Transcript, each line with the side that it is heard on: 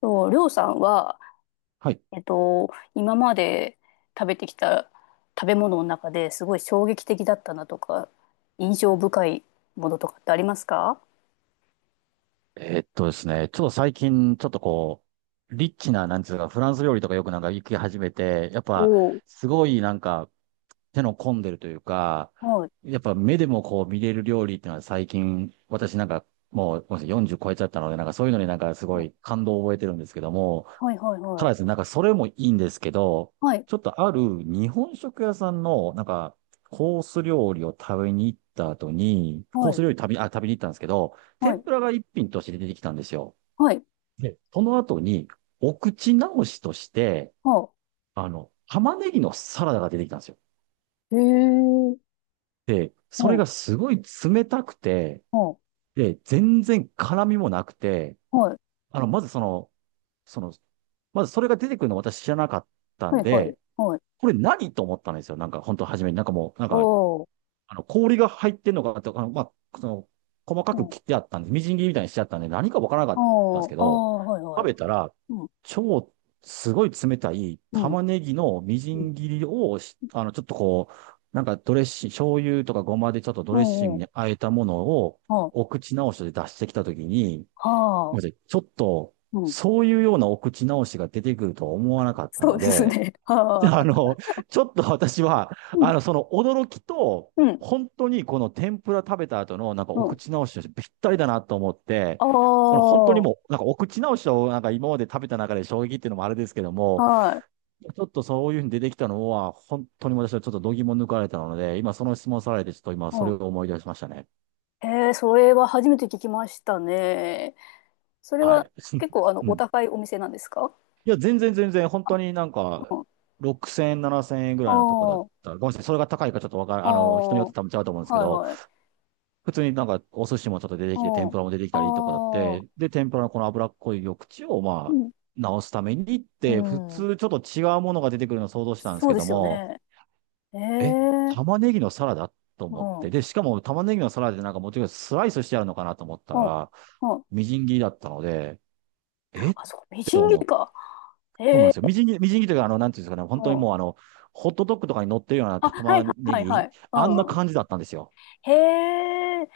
left: と、りょうさんは、
right: はい。
left: えっと、今まで食べてきた食べ物の中ですごい衝撃的だったなとか、印象深いものとかってありますか？
right: ですね、ちょっと最近、ちょっとこう、リッチな、なんつうか、フランス料理とかよくなんか行き始めて、やっ
left: お
right: ぱ、
left: お
right: すごいなんか、手の込んでるというか、
left: ー。
right: やっぱ目でもこう見れる料理っていうのは最近、私なんか、もうごめんなさい40超えちゃったので、なんかそういうのになんかすご
left: は
right: い
left: い。
right: 感動を覚えてるんですけども、
left: はいはい
right: た
left: は
right: だですね、
left: い。
right: なんかそれもいいんですけど、
left: はい。
right: ちょっとある日本食屋さんの、なんか、コース料理を食べに行った後に、コ
left: は
right: ー
left: い。
right: ス料理食べ、あ、食べに行ったんですけど、
left: は
right: 天
left: い。
right: ぷらが一品として出てきたんですよ。
left: はい。
right: で、その後に、お口直しとして、
left: は
right: あの、玉ねぎのサラダが出てきたんですよ。
left: い。へえ。
right: で、
left: は
right: それ
left: い。
right: がすごい冷たくて、
left: は
right: で、全然辛みもなくて、
left: い。
right: あの、まずその、その、まずそれが出てくるの私知らなかった
left: は
right: ん
left: い。はい。はい。
right: で、
left: はい。
right: これ何と思ったんですよ。なんか、本当初めに。なんかもう、なんか、
left: おー。
right: あの、氷が入ってんのかとか、あの、細か
left: う
right: く
left: ん。
right: 切ってあったんで、みじん切りみたいにしちゃったんで、何かわからなかったんで
left: お
right: す
left: ー。
right: け
left: あー。
right: ど、
left: はい。は
right: 食
left: い。
right: べたら、
left: うん。
right: 超、すごい冷たい
left: うん。
right: 玉ねぎのみじ
left: うん。
right: ん切りをし、あの、ちょっとこう、なんかドレッシング、醤油とかごまでちょっとド
left: う
right: レッシン
left: ん。う
right: グ
left: ん。
right: に和えたものを、
left: は
right: お口直しで出してきたときに、
left: あ。は
right: ご
left: あ。
right: めんなさいちょっと、
left: うん。
right: そういうようなお口直しが出てくるとは思わなかった
left: そう
right: の
left: です
right: で、
left: ね。は
right: あ
left: あ。
right: の、ちょっと私は、
left: うん。
right: あの、その驚きと、
left: うん。
right: 本当にこの天ぷら食べた後の、なんか
left: う
right: お
left: ん。
right: 口直しとしてぴったりだなと思って、
left: あ
right: その本当に
left: あ、
right: もう、なんかお口直しを、なんか今まで食べた中で衝撃っていうのもあれですけども、
left: はい。
right: ちょっとそういうふうに出てきたのは、本当に私はちょっと度肝抜かれたので、今その質問されて、ちょっと今そ
left: う
right: れ
left: ん。
right: を思い出しましたね。
left: へえ、それは初めて聞きましたね。それ
right: は
left: は
right: い。
left: 結構あの、
right: う
left: お
right: ん。
left: 高いお店なんですか？
right: いや、全然、本当になんか、
left: うん。
right: 6000円、7000円ぐ
left: あ
right: らいのとこだっ
left: あ、
right: た。ごめんなさい。それが高いかちょっとわかる、
left: あ
right: あの、人に
left: あ、
right: よっ
left: は
right: て多分違うと思うんですけ
left: い
right: ど、
left: はい。
right: 普通になんかお寿司もちょっと出てきて、天
left: う
right: ぷらも出てきたりとかだっ
left: ん。ああ、
right: て、で、天ぷらのこの脂っこい緑地を
left: う
right: まあ、
left: ん。
right: 直すためにっ
left: う
right: て、普
left: ん。
right: 通ちょっと違うものが出てくるのを想像したんです
left: そう
right: け
left: で
right: ど
left: すよ
right: も、
left: ね。え
right: え、
left: え、
right: 玉ねぎのサラダと
left: う
right: 思っ
left: ん。う
right: て、
left: ん。
right: で、しかも玉ねぎのサラダでなんかもちろんスライスしてあるのかなと思った
left: うん。
right: ら、みじん切りだったので、えっ
left: あ、そう、み
right: て
left: じん切
right: 思っ
left: り
right: て、
left: か。
right: そうな
left: へ
right: んで
left: え、
right: すよ。みじん切りというか、あの、なんていうんですかね、
left: う
right: 本当に
left: ん。
right: もうあの、ホットドッグとかに乗ってるような
left: あ、はい
right: 玉
left: はい
right: ね
left: はいは
right: ぎ、
left: い。う
right: あんな
left: んうん。
right: 感じだったんですよ。
left: へえ、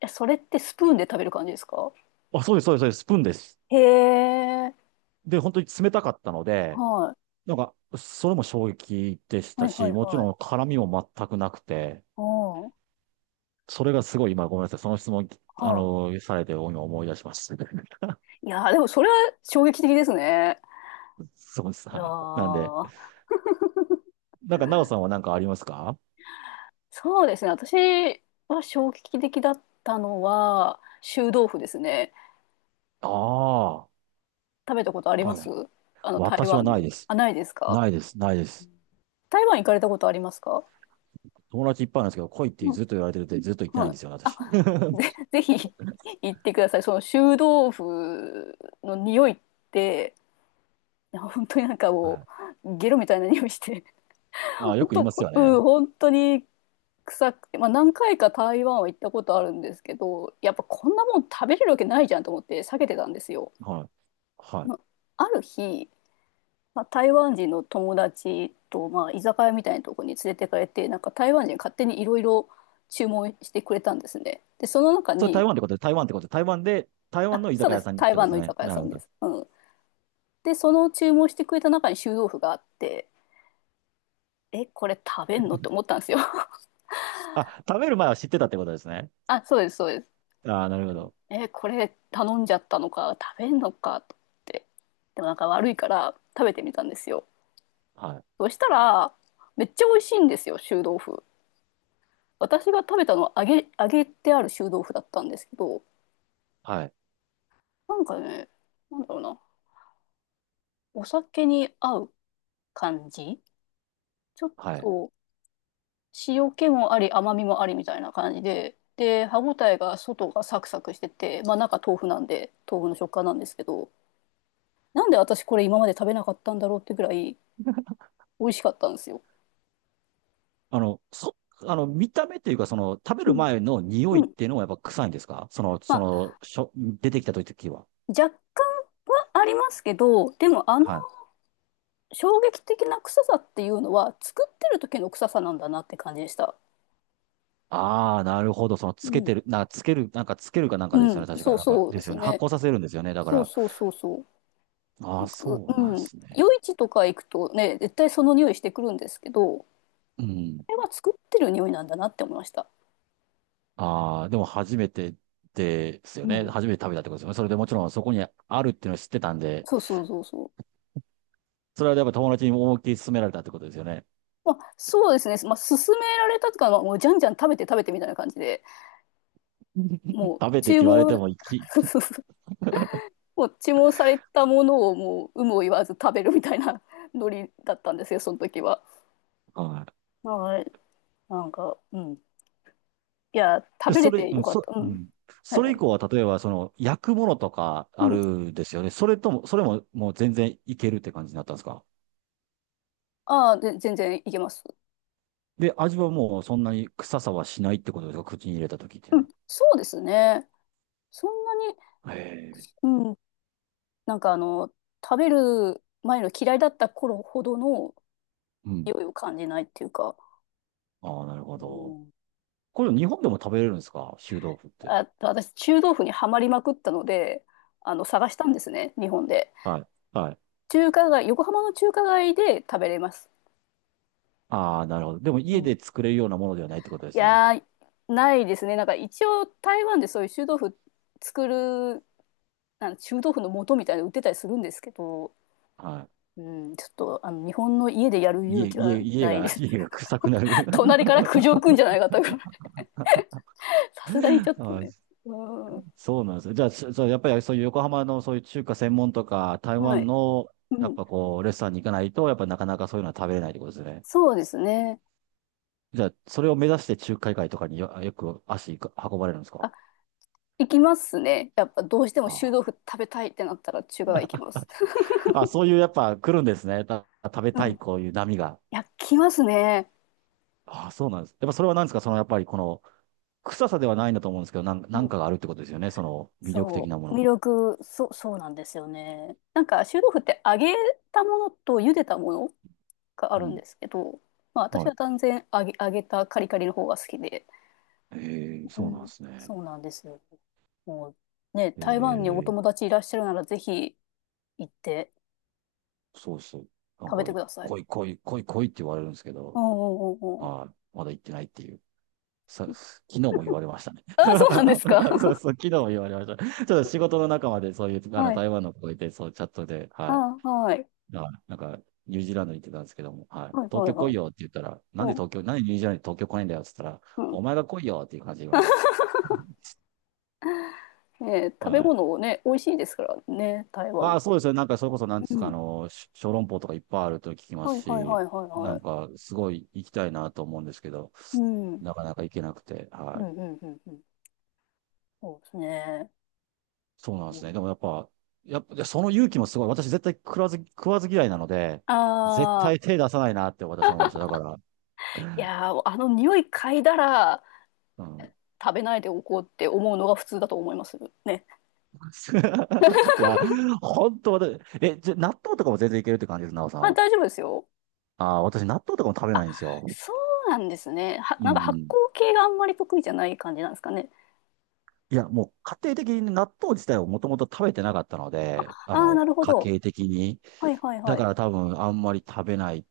left: えそれってスプーンで食べる感じですか？
right: あ、そうです、そうです、そうです、スプーンです。
left: へえ、
right: で、本当に冷たかったので、
left: はい。
right: なんか、それも衝撃でし
left: は
right: た
left: いは
right: し、
left: い
right: もち
left: は
right: ろ
left: い。
right: ん絡みも全くなくて、
left: おう。
right: それがすごい今ごめんなさい。その質問、あ
left: はあ、
right: の、されて今思い出しました。
left: いやー、でもそれは衝撃的ですね。
right: そうです。
left: いや
right: はい。なんで、
left: ー、
right: なんか、なおさんは何かありますか？
left: そうですね。私は衝撃的だったのは、臭豆腐ですね。
right: ああ、
left: 食べたことあり
right: は
left: ま
right: い。
left: す？あの、台
right: 私は
left: 湾
right: ない
left: の。
right: です。
left: あ、ないですか？
right: ないです。
left: 台湾行かれたことありますか？
right: 友達いっぱいなんですけど、来いって
left: うん。
right: ずっと言われてるってずっと言ってない
left: は
right: ん
left: い。
right: ですよね、
left: あ、
right: 私。はい。
left: で、ぜひ 行ってください。その臭豆腐の匂いって、いや本当になんかも う、ゲロみたいな匂いして、
right: ああ、よ
left: 本
right: く言い
left: 当、
right: ますよ
left: うん、
right: ね。
left: 本当に臭くて、まあ、何回か台湾は行ったことあるんですけどやっぱこんなもん食べれるわけないじゃんと思って避けてたんですよ。
right: はい。は
left: ま
right: い。
left: あ、ある日、まあ、台湾人の友達と、まあ、居酒屋みたいなところに連れてかれてなんか台湾人勝手にいろいろ注文してくれたんですね。でその中
right: それ台
left: に、
right: 湾ってことで、台湾ってことで、台湾で、台湾
left: あ、
right: の居
left: そう
right: 酒
left: で
right: 屋
left: す、
right: さんにっ
left: 台
right: てこ
left: 湾
right: とで
left: の
right: す
left: 居
right: ね。
left: 酒屋
right: な
left: さ
right: るほ
left: んで
right: ど。
left: す。うん、でその注文してくれた中に臭豆腐があって、えこれ食べんのって思ったんですよ。
right: あ、食べる前は知ってたってことですね。
left: あ、そうです、そうです。
right: ああ、なるほど。
left: え、これ頼んじゃったのか、食べんのかと思って。でもなんか悪いから食べてみたんですよ。
right: はい。
left: そしたら、めっちゃ美味しいんですよ、臭豆腐。私が食べたのは揚げてある臭豆腐だったんですけど、
right: はい。
left: なんかね、なんだろうな、お酒に合う感じ、ちょっ
right: はい。
left: と塩気もあり、甘みもありみたいな感じで、で、歯ごたえが外がサクサクしてて、まあ中豆腐なんで、豆腐の食感なんですけど、なんで私これ今まで食べなかったんだろうってぐらい美味しかったんですよ。
right: あの、そ、あの、見た目っていうか、その、食べ
left: う
right: る
left: ん。
right: 前の匂
left: う
right: いっ
left: ん、
right: ていうのはやっぱ臭いんですか？
left: まあ、
right: 出てきた時は。
left: 若干はありますけど、でもあの
right: はい。
left: 衝撃的な臭さっていうのは、作ってる時の臭さなんだなって感じでした。
right: ああ、なるほど。その、
left: う
right: つけて
left: ん。
right: る、なんか、つける、なんか、つけるかなんかで
left: う
right: すよ
left: ん、
right: ね。確か、
left: そう
right: なんか、
left: そう
right: で
left: で
right: す
left: す
right: よね。発
left: ね。
right: 酵させるんですよね。だか
left: そう
right: ら、
left: そうそうそ
right: ああ、
left: う。う
right: そう
left: う
right: なんで
left: ん。
right: すね。
left: 夜市とか行くとね、絶対その匂いしてくるんですけど、こ
right: うん。
left: れは作ってる匂いなんだなって思いました。
right: ああ、でも、初めてですよ
left: う
right: ね。
left: ん。
right: 初めて食べたってことですよね。それでもちろん、そこにあるっていうのを知ってたんで、
left: そうそうそうそう。
right: それはやっぱ友達に思いっきり勧められたってことですよね。
left: まあ、そうですね。まあ、勧められたとか、まあもうじゃんじゃん食べて食べてみたいな感じで、も う
right: 食べてっ
left: 注
right: て言われて
left: 文、
right: も、き、
left: こう注文されたものをもう有無を言わず食べるみたいな ノリだったんですよ、その時は。
right: はい。
left: はい。なんか、うん。いや、食
right: で、
left: べ
right: そ
left: れ
right: れ、
left: て
right: う
left: よ
right: ん、
left: かっ
right: そ、
left: た。う
right: う
left: ん。
right: ん。
left: はい
right: そ
left: は
right: れ以
left: い。
right: 降は、例えば、その、焼くものとか
left: う
right: ある
left: ん。
right: んですよね。それとも、それも、もう全然いけるって感じになったんですか？
left: ああ、で、全然いけます。
right: で、味はもう、そんなに臭さはしないってことですか？口に入れた時っていう
left: うん。
right: の
left: そうですね。そんなに、
right: は。へえ。
left: うん。なんかあの、食べる前の嫌いだった頃ほどの
right: うん。
left: 匂いを感じないっていうか、
right: ああ、なるほ
left: う
right: ど。
left: ん。
right: これ、日本でも食べれるんですか？臭豆腐って。
left: あ、私、中豆腐にはまりまくったので、あの、探したんですね、日本で。
right: はい。はい。
left: 中華街、横浜の中華街で食べれます。
right: ああ、なるほど。でも、
left: う
right: 家
left: ん、
right: で作れるようなものではないってことで
left: い
right: すね。
left: やー、ないですね。なんか一応台湾でそういう作る、臭豆腐の素みたいなの売ってたりするんですけど、
right: は
left: うん、ちょっとあの日本の家でやる
right: い。
left: 勇気はないです。
right: 家が臭く なる。
left: 隣か ら苦情くんじゃないかと さすがにちょっとね。
right: あ
left: うん、
right: そうなんですよ。じゃあ、そうやっぱりそういう横浜のそういう中華専門とか、台
left: は
right: 湾
left: い。
right: の、
left: う
right: やっ
left: ん、
right: ぱこう、レストランに行かないと、やっぱなかなかそういうのは食べれないってことですね。
left: そうですね。
right: じゃあ、それを目指して中華街とかによく足が運ばれるんですか？
left: あ、行きますね。やっぱどうしても臭豆腐
right: あ
left: 食べたいってなったら中華街行きます。
right: あ、あそういうやっぱ来るんですね。食べ
left: う
right: た
left: ん。
right: い
left: い
right: こういう波が。
left: や、来ますね。
right: ああ、そうなんです。やっぱそれは何ですか？そのやっぱりこの、臭さではないんだと思うんですけど、な
left: う
right: ん
left: ん、
right: かがあるってことですよね。その魅力的
left: そ
right: なも
left: う、魅
right: の。
left: 力、そう、そうなんですよね。なんか、臭豆腐って揚げたものと茹でたものがあ
right: う
left: るん
right: ん。
left: ですけど、まあ、私
right: はい。
left: は断然揚げたカリカリの方が好きで、
right: ええ、
left: う
right: そうなんで
left: ん、
right: すね。
left: そうなんですよ。もう、ね、台湾にお
right: ええ、
left: 友達いらっしゃるなら、ぜひ行って
right: そうそう。なん
left: 食べ
right: か、
left: てください。
right: 来い来い来い来いって言われるんですけ
left: お、
right: ど、
left: うんうんうん
right: はい。まだ行ってないっていう。
left: うん。
right: 昨日も言われましたね。
left: あ、そうなんですか。
right: そうそう、昨日も言われました。ちょっと仕事の仲間でそういう、あの、
left: はい。
right: 台湾の子がいて、そう、チャットで、
left: あ、
right: はい。
left: はい。
right: はいなんか、ニュージーランドに行ってたんですけども、はい。
left: はい
right: 東
left: はい
right: 京来
left: は
right: い
left: い。
right: よって言ったら、
left: うん。
right: なんでニュージーランドに東京来ないんだよって言ったら、
left: うん。
right: お前が来いよっていう感じで言われます。
left: ね、食べ
right: はい。
left: 物をね、美味しいですからね、台
right: あ
left: 湾。
right: あ、そうですね。なんか、それこそ、なんで
left: う
right: すか、あ
left: ん。
right: の、小籠包とかいっぱいあると聞きま
left: は
right: す
left: いはいは
right: し、
left: いはい
right: な
left: は
right: ん
left: い。
right: か、すごい行きたいなと思うんですけど、
left: うん。うん、
right: なかなか行けなくて、は
left: う
right: い。
left: ん、うん、うん。そうですね。
right: そうなんですね。でもやっぱ、いやその勇気もすごい。私絶対食わず嫌いなので、絶
left: ああ
right: 対手出さないなって私は思いました。だから、
left: ー、いやー、あの匂い嗅いだら
right: うん。
left: 食べないでおこうって思うのが普通だと思います。ね。
right: いや、本当私、え、じゃ、納豆とかも全然いけるって感じです、なおさ
left: ま
right: ん
left: あ、
right: は。
left: 大丈夫ですよ。
right: ああ、私納豆とかも食べ
left: あ、
right: ないんですよ。
left: そうなんですね。は、
right: う
left: なんか発
right: ん。
left: 酵系があんまり得意じゃない感じなんですかね。
right: いや、もう家庭的に納豆自体をもともと食べてなかったので、あ
left: ああ、な
right: の、
left: るほ
right: 家
left: ど。
right: 計的に。
left: はいはい
right: だ
left: は
right: か
left: い。
right: ら多分あんまり食べない、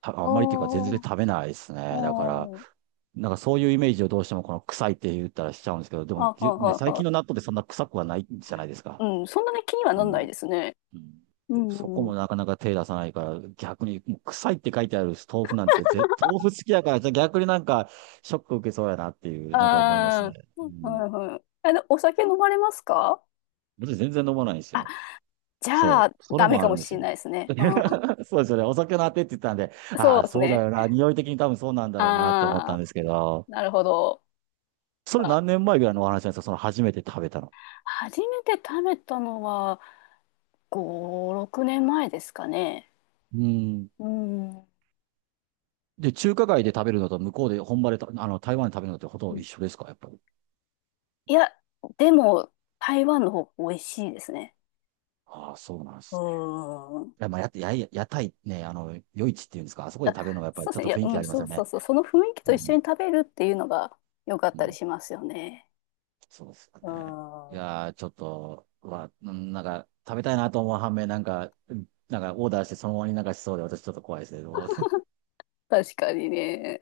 right: たあ
left: あ
right: んまりっていうか全然
left: ー
right: 食べないです
left: あ
right: ね。だから、
left: ー、
right: なんかそういうイメージをどうしてもこの臭いって言ったらしちゃうんですけど、でも、
left: あ、はい
right: ね、
left: はい
right: 最
left: は
right: 近の納
left: い。
right: 豆ってそんな臭くはないじゃないですか。
left: うん、そんなに気には
right: う
left: なんない
right: ん。
left: ですね。
right: うん
left: う
right: そこ
left: んうん。
right: もなかなか手出さないから、逆にもう臭いって書いてある豆腐なんて豆腐好きだから、じゃあ逆になんかショック受けそうやなっていう、なんか思います
left: あ
right: ね。
left: あ、
right: う
left: は
right: ん。
left: いはい。あの、お酒飲まれますか？
right: 私全然飲まないんです
left: あ、
right: よ。
left: じゃあ、
right: そう。それ
left: ダメ
right: もあ
left: か
right: る
left: も
right: んです
left: しれ
right: よ。
left: ないですね。うん。
right: そうですよね。お酒のあてって言ったんで、
left: そ
right: あ
left: う
right: あ、
left: です
right: そうだ
left: ね。
right: よな。匂い的に多分そうなんだろうなって思った
left: あ
right: ん
left: あ、
right: ですけど、
left: なるほど。
right: それ
left: ま
right: 何
left: あ、
right: 年前ぐらいのお話なんですか？その初めて食べたの。
left: 初めて食べたのは、5、6年前ですかね。
right: うん。
left: うん。う
right: で、中華街で食べるのと向こうで本場でた、あの、台湾で食べるのってほとんど一緒
left: ん、
right: ですか？やっぱり。
left: いや、でも、台湾の方が美味しいですね。
right: ああ、そうなんです。
left: うん。
right: いや、まあ、屋台ね、あの、夜市っていうんですか？あそこで食べるのがやっぱり
left: そうで
right: ち
left: す
right: ょっ
left: ね。
right: と
left: いや、
right: 雰囲気
left: う
right: あ
left: ん、
right: ります
left: そ
right: よ
left: うそ
right: ね。
left: うそう。その雰囲気
right: う
left: と一
right: ん。
left: 緒に食べるっていうのが良かっ
right: う
left: たり
right: ん
left: しますよね。
right: そうですよ
left: う
right: ね。い
left: ん。
right: やー、ちょっと、うんなんか、食べたいなと思う反面、なんか、うんなんか、オーダーしてそのままになんかしそうで、私ちょっと怖いですね。どう
left: 確かにね。